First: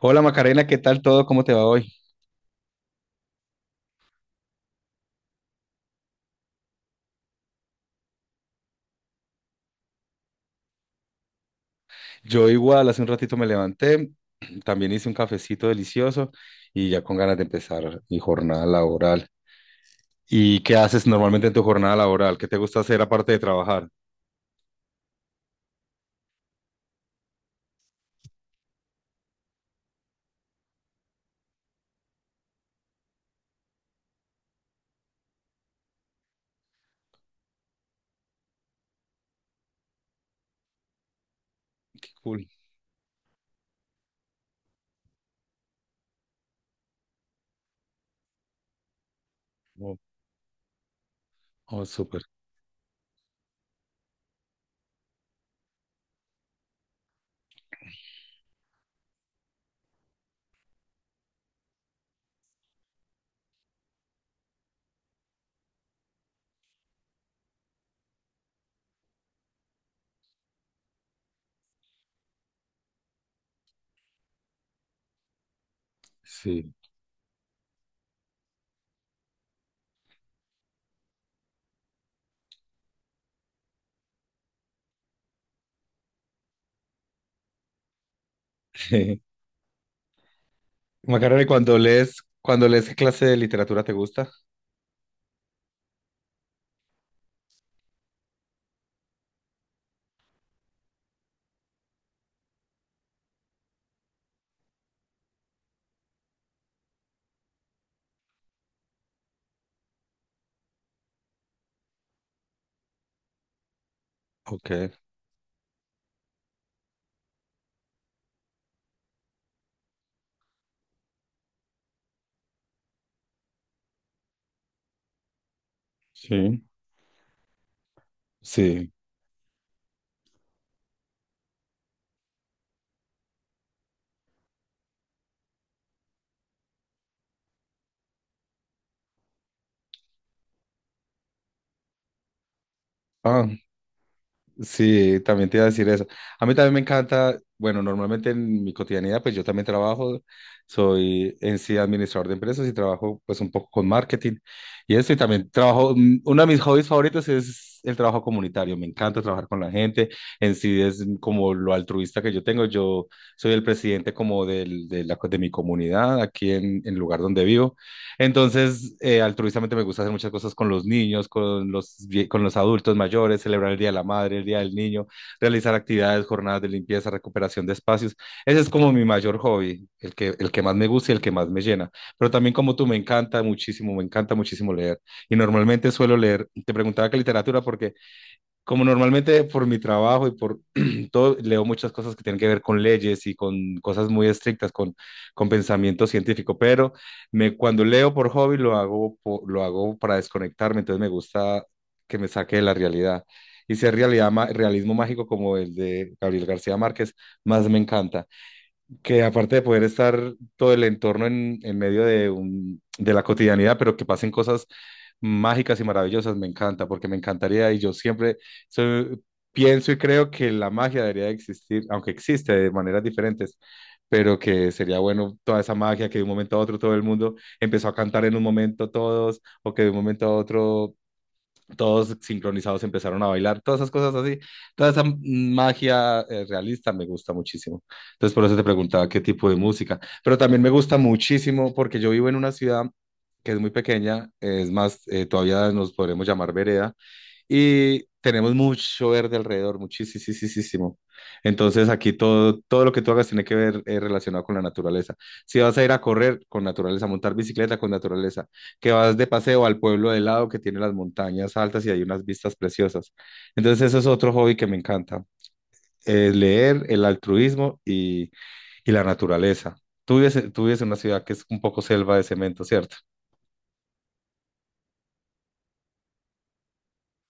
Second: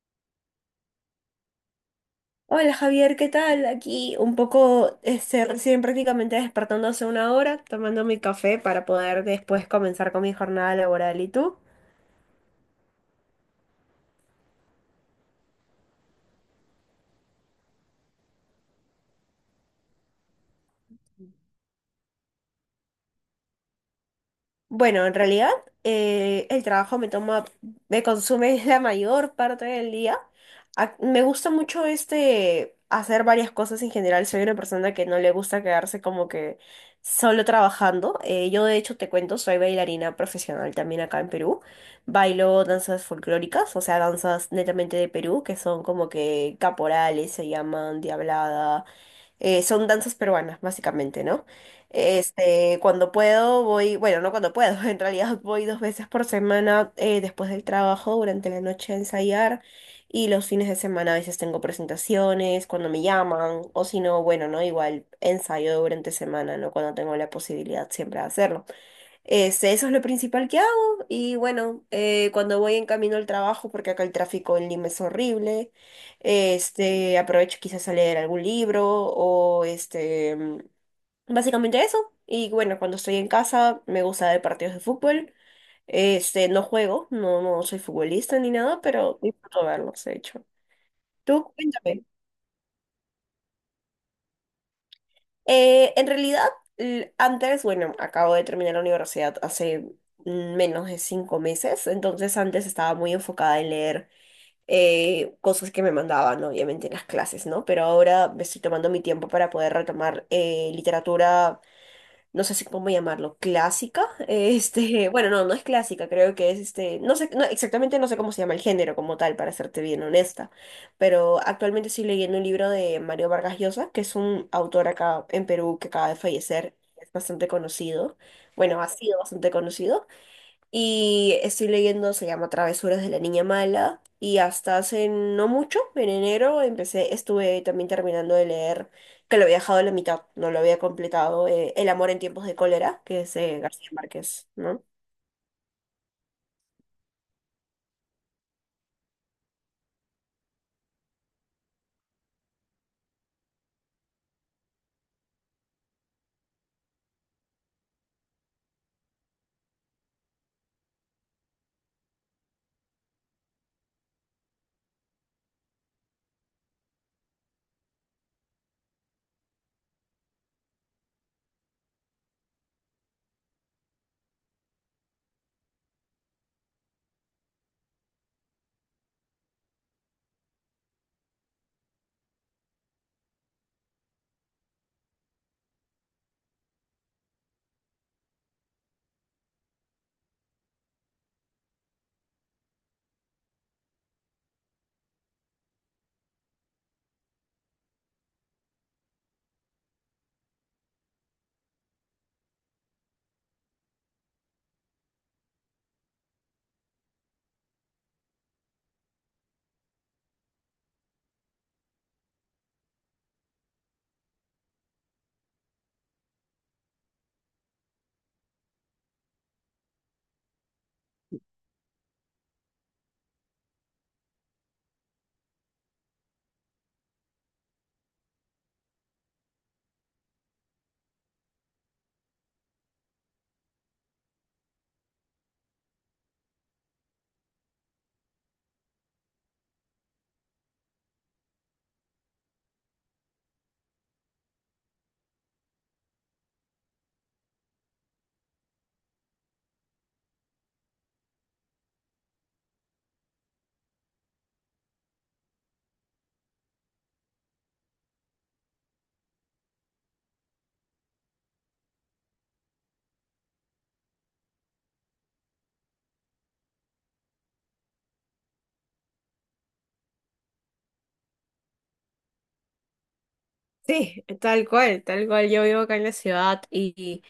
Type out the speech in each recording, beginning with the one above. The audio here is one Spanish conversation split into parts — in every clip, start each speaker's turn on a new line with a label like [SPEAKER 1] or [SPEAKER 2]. [SPEAKER 1] Hola Macarena, ¿qué tal todo? ¿Cómo te va hoy?
[SPEAKER 2] Hola Javier, ¿qué tal? Aquí un poco, recién prácticamente despertando hace una hora, tomando mi café para poder después comenzar con mi jornada laboral. ¿Y tú?
[SPEAKER 1] Yo igual, hace un ratito me levanté, también hice un cafecito delicioso y ya con ganas de empezar mi jornada laboral. ¿Y qué haces normalmente en tu jornada laboral? ¿Qué te gusta hacer aparte de trabajar?
[SPEAKER 2] Bueno, en realidad el trabajo me toma, me consume la mayor parte del día. Me gusta mucho hacer varias cosas en general. Soy una persona que no le gusta quedarse como que solo trabajando. Yo de hecho te cuento, soy bailarina profesional también acá en Perú.
[SPEAKER 1] Qué cool.
[SPEAKER 2] Bailo danzas folclóricas, o sea, danzas netamente de Perú, que son como que caporales, se llaman diablada, son
[SPEAKER 1] Oh,
[SPEAKER 2] danzas peruanas, básicamente, ¿no?
[SPEAKER 1] oh, súper.
[SPEAKER 2] Cuando puedo voy, bueno, no cuando puedo, en realidad voy 2 veces por semana después del trabajo, durante la noche a ensayar y los fines de semana a veces tengo presentaciones, cuando me llaman o si no, bueno, ¿no? Igual ensayo durante semana, ¿no? Cuando tengo la posibilidad siempre de hacerlo. Eso es lo principal que hago y bueno, cuando voy en camino al trabajo, porque acá el tráfico en Lima es horrible,
[SPEAKER 1] Sí.
[SPEAKER 2] aprovecho quizás a leer algún libro o básicamente eso. Y bueno, cuando estoy en casa me gusta ver partidos de fútbol, no juego, no, no soy futbolista ni nada, pero disfruto verlos, de hecho.
[SPEAKER 1] Macarena, ¿y
[SPEAKER 2] Tú,
[SPEAKER 1] cuando
[SPEAKER 2] cuéntame.
[SPEAKER 1] lees, cuando lees qué clase de literatura te gusta?
[SPEAKER 2] En realidad, antes, bueno, acabo de terminar la universidad hace menos de 5 meses, entonces antes estaba muy enfocada en leer cosas que me mandaban, obviamente, en las clases, ¿no? Pero ahora me estoy tomando mi tiempo para poder retomar literatura no sé si cómo llamarlo, clásica.
[SPEAKER 1] Ok.
[SPEAKER 2] Bueno, no, no es clásica, creo que es no sé, no, exactamente no sé cómo se llama el género como tal, para serte bien honesta, pero actualmente estoy leyendo un libro de Mario Vargas Llosa, que es un autor acá en Perú que acaba de
[SPEAKER 1] Sí.
[SPEAKER 2] fallecer, es bastante conocido, bueno, ha
[SPEAKER 1] Sí.
[SPEAKER 2] sido bastante conocido. Y estoy leyendo, se llama Travesuras de la Niña Mala. Y hasta hace no mucho, en enero, empecé, estuve también terminando de leer, que lo había dejado a la mitad, no lo había completado, El amor en tiempos de cólera, que es
[SPEAKER 1] Ah,
[SPEAKER 2] de García Márquez, ¿no?
[SPEAKER 1] sí, también te iba a decir eso. A mí también me encanta, bueno, normalmente en mi cotidianidad, pues yo también trabajo, soy en sí administrador de empresas y trabajo pues un poco con marketing y eso, y también trabajo, uno de mis hobbies favoritos es el trabajo comunitario, me encanta trabajar con la gente, en sí es como lo altruista que yo tengo, yo soy el presidente como del, de, la, de mi comunidad aquí en el lugar donde vivo. Entonces, altruistamente me gusta hacer muchas cosas con los niños, con los, con los adultos mayores, celebrar el Día de la Madre, el Día del Niño, realizar actividades, jornadas de limpieza, recuperación de espacios. Ese es como mi mayor hobby, el que más me gusta y el que más me llena. Pero también como tú, me encanta muchísimo leer. Y normalmente suelo leer, te preguntaba qué literatura, porque como normalmente por mi trabajo y por todo, leo muchas cosas que tienen que ver con leyes y con cosas muy estrictas, con pensamiento científico, pero cuando leo por hobby lo hago, lo hago para desconectarme, entonces me gusta que me saque de la realidad. Y si es realidad, realismo mágico como el de Gabriel García Márquez, más me encanta, que aparte de poder estar todo el entorno en medio de, un, de la cotidianidad, pero que pasen cosas mágicas y maravillosas, me encanta, porque me encantaría y yo siempre soy- pienso y creo que la magia debería de existir, aunque existe de maneras diferentes, pero que sería bueno toda esa magia, que de un momento a otro todo el mundo empezó a cantar en un momento todos, o que de un momento a otro todos sincronizados empezaron a bailar, todas esas cosas así, toda esa magia realista me gusta muchísimo. Entonces por eso te preguntaba qué tipo de música, pero también me gusta muchísimo porque yo vivo en una ciudad que es muy pequeña, es más, todavía nos podremos llamar vereda, y tenemos mucho verde alrededor, muchísimo. Entonces aquí todo, todo lo que tú hagas tiene que ver relacionado con la naturaleza. Si vas a ir a correr, con naturaleza, montar bicicleta, con naturaleza, que vas de paseo al pueblo de lado que tiene las montañas altas y hay unas vistas preciosas. Entonces eso es otro hobby que me encanta, es leer, el altruismo y la naturaleza. Tú vives, tú vives en una ciudad que es un poco selva de cemento, ¿cierto?
[SPEAKER 2] Sí, tal cual, tal cual. Yo vivo acá en la ciudad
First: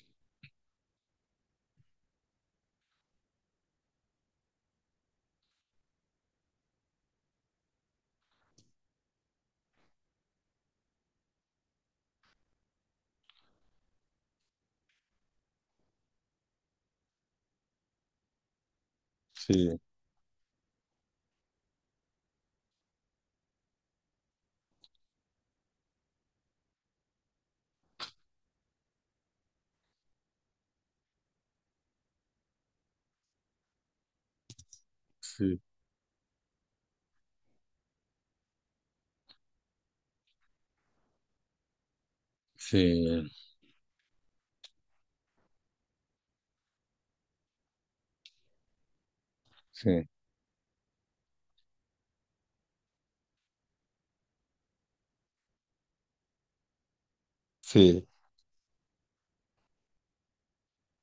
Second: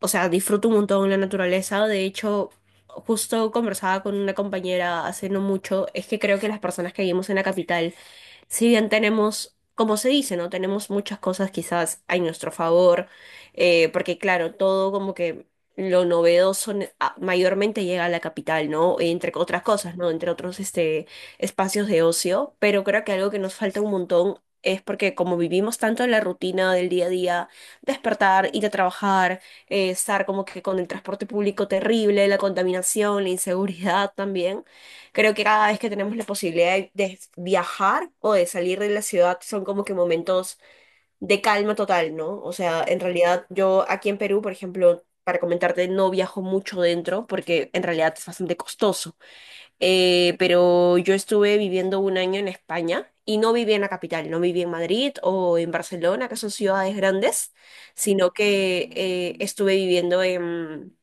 [SPEAKER 2] o sea, disfruto un montón la naturaleza. De hecho, justo conversaba con una compañera hace no mucho, es que creo que las personas que vivimos en la capital si bien tenemos, como se dice, ¿no? Tenemos muchas cosas quizás a nuestro favor, porque claro, todo como que lo novedoso mayormente llega a la capital, ¿no? Entre otras
[SPEAKER 1] Sí,
[SPEAKER 2] cosas, ¿no? Entre otros espacios de ocio, pero creo que algo que nos falta un montón es porque como vivimos tanto en la rutina del día a día, despertar, ir a trabajar, estar como que con el transporte público terrible, la contaminación, la inseguridad también. Creo que
[SPEAKER 1] sí,
[SPEAKER 2] cada vez que tenemos la posibilidad de viajar o de salir de la ciudad son como que momentos de calma total, ¿no? O sea, en
[SPEAKER 1] sí.
[SPEAKER 2] realidad yo aquí en Perú, por ejemplo, para comentarte, no viajo mucho dentro porque en realidad es bastante costoso.
[SPEAKER 1] Sí,
[SPEAKER 2] Pero yo estuve viviendo un año en España y no viví en la capital, no viví en Madrid o en Barcelona, que son ciudades grandes,
[SPEAKER 1] sí,
[SPEAKER 2] sino que estuve viviendo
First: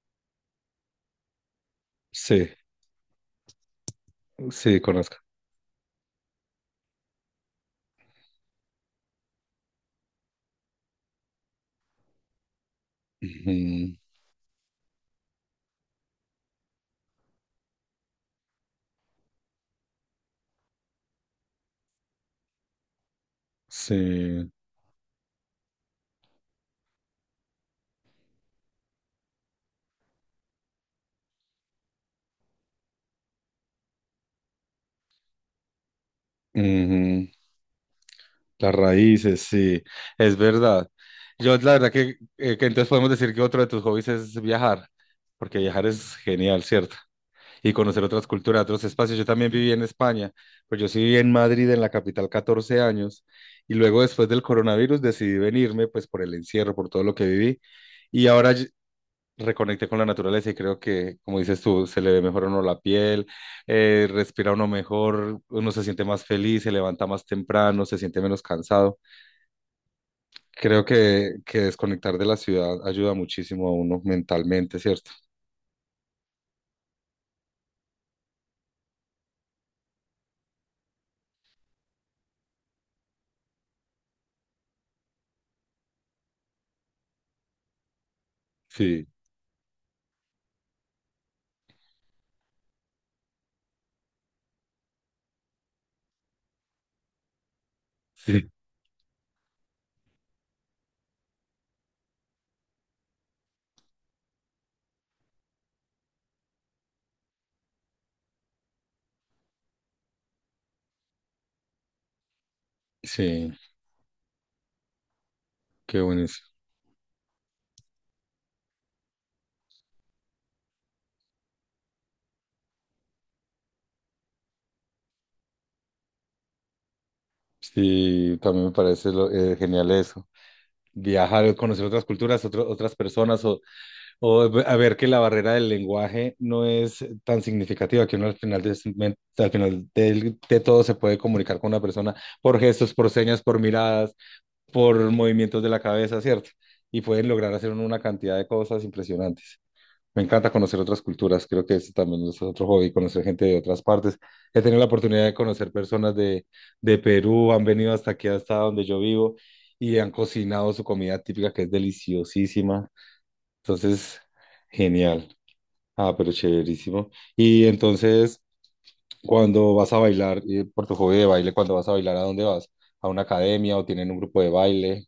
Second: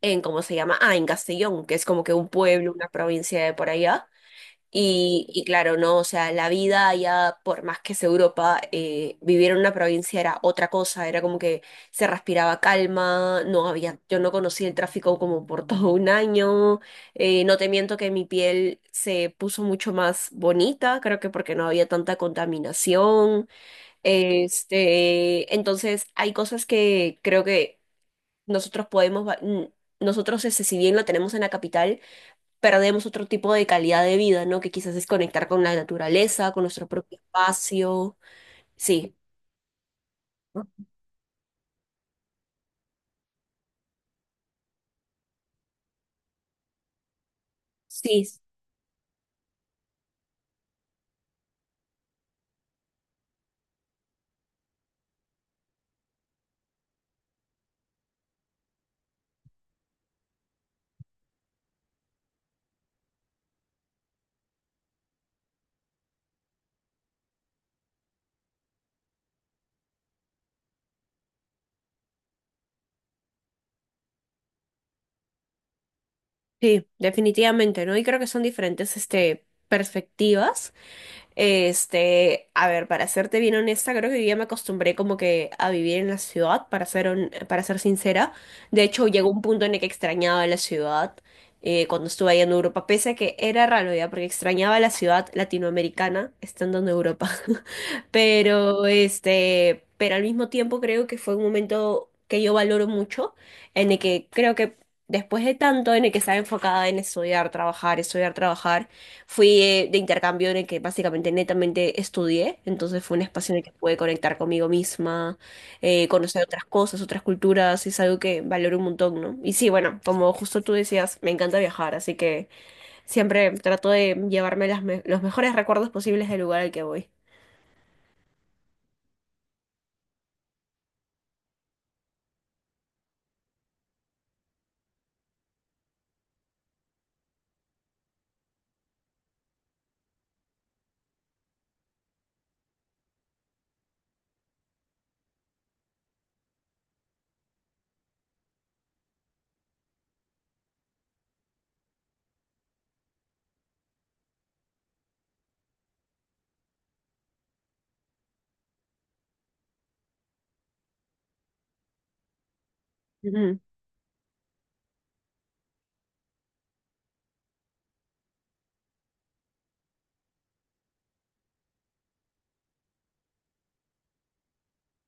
[SPEAKER 2] en, ¿cómo se llama? Ah, en Castellón, que es como que un
[SPEAKER 1] sí,
[SPEAKER 2] pueblo, una provincia de por allá.
[SPEAKER 1] sí, conozco.
[SPEAKER 2] Y claro, no, o sea, la vida allá, por más que es Europa, vivir en una provincia era otra cosa, era como que se respiraba calma, no
[SPEAKER 1] Ujú,
[SPEAKER 2] había, yo no conocí el tráfico como por todo un año, no te miento que mi piel se puso mucho más bonita, creo que porque no había tanta contaminación,
[SPEAKER 1] sí,
[SPEAKER 2] entonces hay cosas que creo que nosotros podemos, nosotros, ese, si bien lo tenemos en la capital, perdemos otro tipo de calidad de vida, ¿no? Que quizás es conectar con la naturaleza, con nuestro propio
[SPEAKER 1] ujú,
[SPEAKER 2] espacio.
[SPEAKER 1] las
[SPEAKER 2] Sí,
[SPEAKER 1] raíces, sí, es
[SPEAKER 2] ¿no?
[SPEAKER 1] verdad. Yo la verdad que entonces podemos decir que otro de tus hobbies es viajar, porque viajar es genial, ¿cierto? Y conocer otras
[SPEAKER 2] Sí,
[SPEAKER 1] culturas, otros espacios. Yo también viví en España, pues yo sí viví en Madrid, en la capital, 14 años, y luego después del coronavirus decidí venirme, pues por el encierro, por todo lo que viví, y ahora reconecté con la naturaleza y creo que, como dices tú, se le ve mejor a uno la piel, respira uno mejor, uno se siente más feliz, se levanta más temprano, se siente menos cansado. Creo que desconectar de la ciudad ayuda muchísimo a uno mentalmente, ¿cierto?
[SPEAKER 2] sí, definitivamente, ¿no? Y creo que son diferentes, perspectivas. A ver, para serte bien honesta, creo que yo ya me acostumbré como que a vivir en la ciudad, para ser, para ser sincera. De
[SPEAKER 1] Sí,
[SPEAKER 2] hecho, llegó un punto en el que extrañaba la ciudad cuando estuve ahí en Europa, pese a que era raro ya, porque extrañaba la ciudad latinoamericana estando en Europa.
[SPEAKER 1] sí,
[SPEAKER 2] Pero al mismo tiempo creo que fue un momento que yo valoro mucho, en el que creo que después de tanto, en el que estaba enfocada en estudiar, trabajar, fui de intercambio en el que básicamente netamente estudié, entonces fue un
[SPEAKER 1] sí,
[SPEAKER 2] espacio en el que pude conectar conmigo misma,
[SPEAKER 1] qué
[SPEAKER 2] conocer
[SPEAKER 1] buenísimo.
[SPEAKER 2] otras cosas, otras culturas, es algo que valoro un montón, ¿no? Y sí, bueno, como justo tú decías, me encanta viajar, así que siempre trato de llevarme los mejores recuerdos posibles del lugar al que voy.
[SPEAKER 1] Sí, también me parece genial eso. Viajar, conocer otras culturas, otras personas, o a ver que la barrera del lenguaje no es tan significativa, que uno al final de, de todo se puede comunicar con una persona por gestos, por señas, por miradas, por movimientos de la cabeza, ¿cierto? Y pueden lograr hacer uno una cantidad de cosas impresionantes. Me encanta conocer otras culturas, creo que eso también es otro hobby, conocer gente de otras partes. He tenido la oportunidad de conocer personas de Perú, han venido hasta aquí, hasta donde yo vivo, y han cocinado su comida típica, que es deliciosísima.
[SPEAKER 2] Ujú.
[SPEAKER 1] Entonces, genial. Ah, pero chéverísimo. Y entonces, cuando vas a bailar, por tu hobby de baile, cuando vas a bailar, ¿a dónde vas? ¿A una academia o tienen un grupo de baile?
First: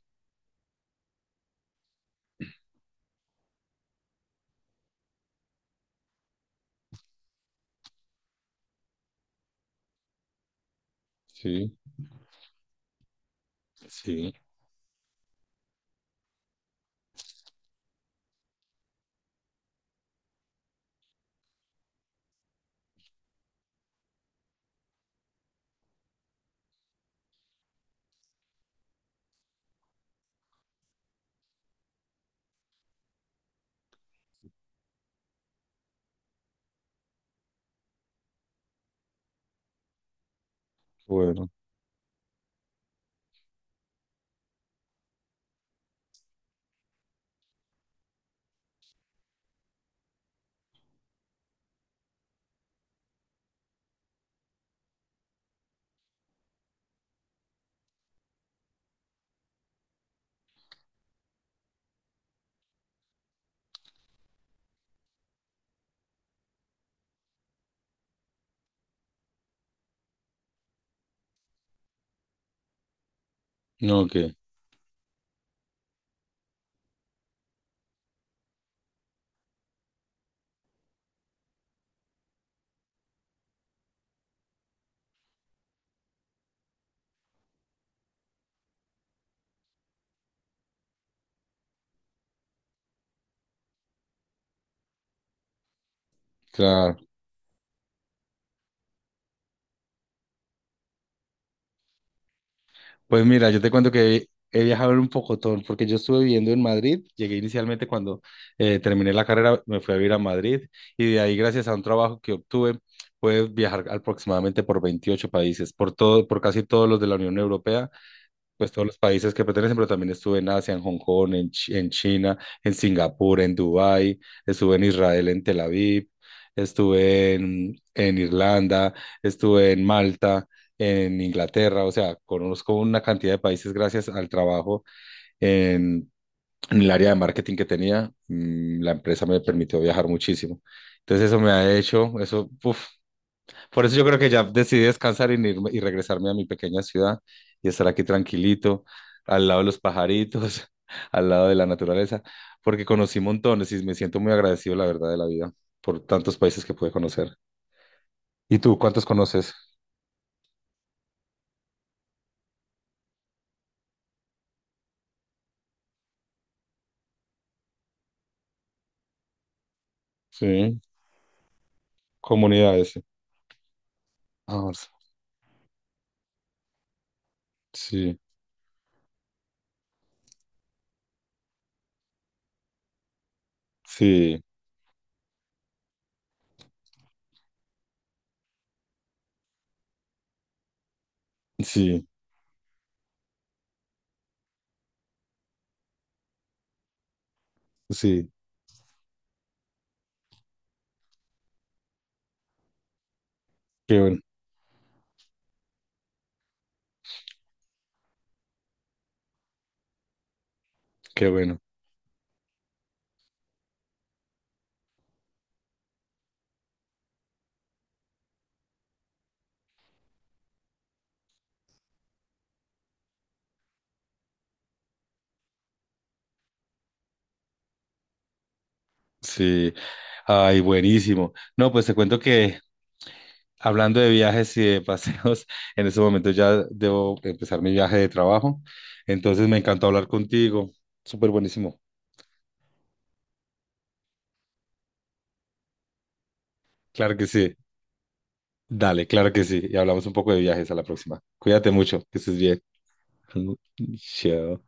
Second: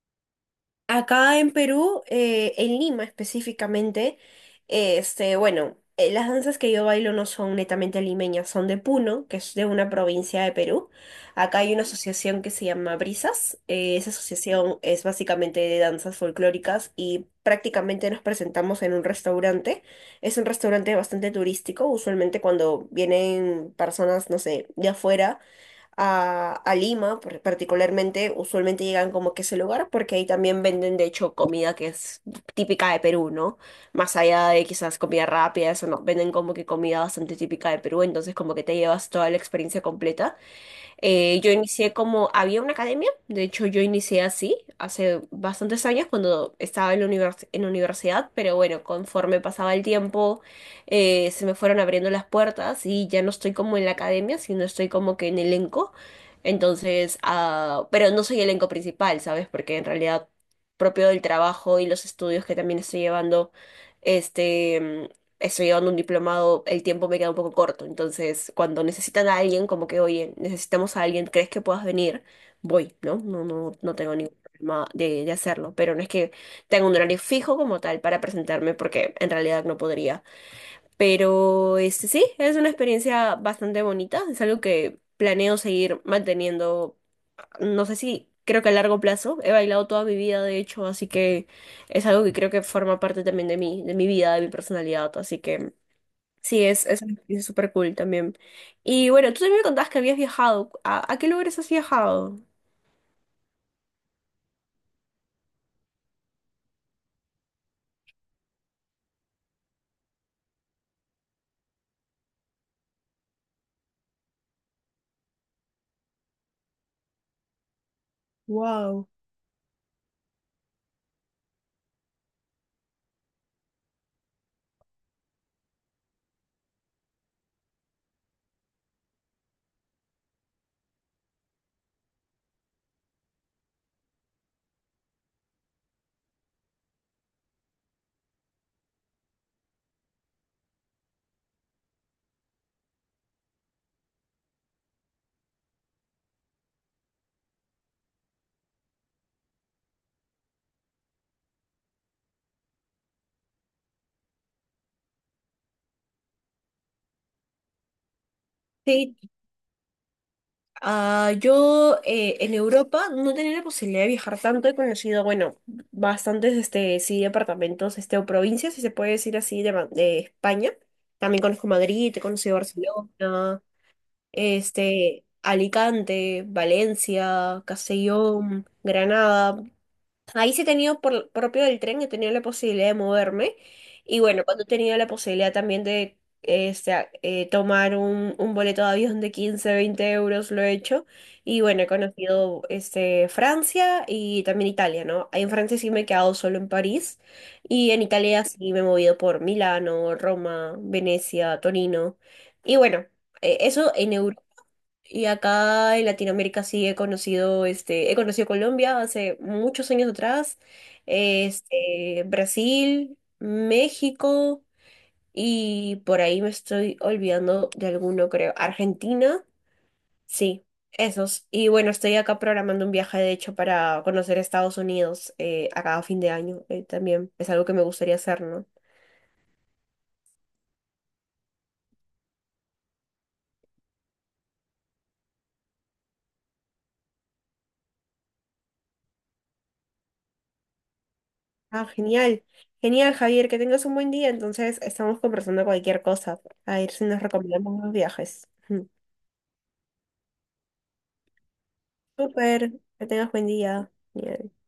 [SPEAKER 2] Acá en Perú, en Lima específicamente, bueno, las danzas que yo bailo no son netamente limeñas, son de Puno, que es de una provincia de Perú. Acá hay
[SPEAKER 1] Sí,
[SPEAKER 2] una asociación que se llama Brisas. Esa
[SPEAKER 1] sí.
[SPEAKER 2] asociación es básicamente de danzas folclóricas y prácticamente nos presentamos en un restaurante. Es un restaurante bastante turístico, usualmente cuando vienen personas, no sé, de afuera a Lima, particularmente, usualmente llegan como que a ese lugar porque ahí también venden, de hecho, comida que es típica de Perú, ¿no? Más allá de quizás comida rápida, eso no, venden como que comida bastante típica de Perú, entonces como que te llevas toda la experiencia completa.
[SPEAKER 1] Bueno,
[SPEAKER 2] Yo inicié como, había una academia, de hecho yo inicié así hace bastantes años cuando estaba en la en la universidad, pero bueno, conforme pasaba el tiempo se me fueron abriendo las puertas y ya no estoy como en la academia, sino estoy como que en elenco. Entonces, ah, pero no soy elenco principal, ¿sabes? Porque en realidad propio del trabajo y los estudios que también estoy llevando, este estoy llevando un diplomado, el tiempo me queda un poco corto. Entonces, cuando necesitan a alguien, como que, oye, necesitamos a alguien, ¿crees que puedas venir? Voy, ¿no? No, no, no
[SPEAKER 1] no,
[SPEAKER 2] tengo
[SPEAKER 1] que,
[SPEAKER 2] ningún problema de hacerlo. Pero no es que tenga un horario fijo como tal para presentarme, porque en realidad no podría. Pero sí, es una experiencia bastante bonita. Es algo que planeo seguir manteniendo. No sé si. Creo que a largo plazo he bailado toda mi vida, de hecho, así que es algo que creo que forma parte también de mí, de mi vida, de mi personalidad, así que sí,
[SPEAKER 1] claro.
[SPEAKER 2] es súper cool también. Y bueno, tú también me contabas que habías viajado. ¿A qué lugares has viajado?
[SPEAKER 1] Pues mira, yo te cuento que he viajado en un pocotón, porque yo estuve viviendo en Madrid. Llegué inicialmente cuando terminé la carrera, me fui a vivir a Madrid y de ahí, gracias a un trabajo que obtuve, puedes viajar aproximadamente por 28 países, por todo, por casi todos los de la Unión Europea, pues todos los
[SPEAKER 2] Wow.
[SPEAKER 1] países que pertenecen, pero también estuve en Asia, en Hong Kong, en, en China, en Singapur, en Dubái, estuve en Israel, en Tel Aviv, estuve en Irlanda, estuve en Malta, en Inglaterra, o sea, conozco una cantidad de países gracias al trabajo en, en el área de marketing que tenía, la empresa me permitió viajar muchísimo. Entonces eso me ha hecho, eso, por eso yo creo que ya decidí descansar y, y regresarme a mi pequeña ciudad y estar aquí tranquilito, al lado de los pajaritos, al lado de la naturaleza, porque conocí montones y me siento muy agradecido, la verdad, de la vida por tantos países que pude conocer. ¿Y tú, cuántos
[SPEAKER 2] Sí,
[SPEAKER 1] conoces?
[SPEAKER 2] ah, yo en Europa no tenía la posibilidad de viajar tanto, he conocido, bueno, bastantes, sí, departamentos, o provincias, si se puede decir así, de, de España.
[SPEAKER 1] Sí,
[SPEAKER 2] También conozco Madrid, he conocido
[SPEAKER 1] comunidades.
[SPEAKER 2] Barcelona,
[SPEAKER 1] Ah,
[SPEAKER 2] Alicante, Valencia,
[SPEAKER 1] sí,
[SPEAKER 2] Castellón, Granada. Ahí sí he tenido, por propio del tren, he tenido la posibilidad de moverme. Y
[SPEAKER 1] sí,
[SPEAKER 2] bueno, cuando he tenido la posibilidad también de tomar un boleto de avión de 15-20 euros, lo he hecho. Y bueno, he
[SPEAKER 1] sí,
[SPEAKER 2] conocido Francia y también Italia, ¿no? En Francia sí me he quedado solo en París. Y en
[SPEAKER 1] sí.
[SPEAKER 2] Italia sí me he movido por Milano, Roma, Venecia, Torino. Y bueno, eso
[SPEAKER 1] Qué
[SPEAKER 2] en
[SPEAKER 1] bueno,
[SPEAKER 2] Europa. Y acá en Latinoamérica sí he conocido, he conocido Colombia hace muchos años atrás,
[SPEAKER 1] qué bueno.
[SPEAKER 2] Brasil, México y por ahí me estoy olvidando de alguno, creo. Argentina, sí, esos. Y bueno, estoy acá programando un viaje, de hecho, para conocer Estados Unidos acá a fin de año. También es algo que me gustaría hacer, ¿no?
[SPEAKER 1] Sí. Ay, buenísimo. No, pues te cuento que, hablando de viajes y de paseos, en este momento ya debo empezar mi viaje de trabajo. Entonces me encantó hablar contigo. Súper buenísimo.
[SPEAKER 2] Ah, genial. Genial, Javier, que tengas un buen día. Entonces, estamos conversando cualquier cosa. A ver si
[SPEAKER 1] Claro
[SPEAKER 2] nos
[SPEAKER 1] que sí.
[SPEAKER 2] recomendamos unos viajes. Ujú.
[SPEAKER 1] Dale, claro que sí. Y hablamos un poco de viajes a la próxima. Cuídate mucho, que estés bien.
[SPEAKER 2] Súper, que tengas buen día. Ya.
[SPEAKER 1] Chao.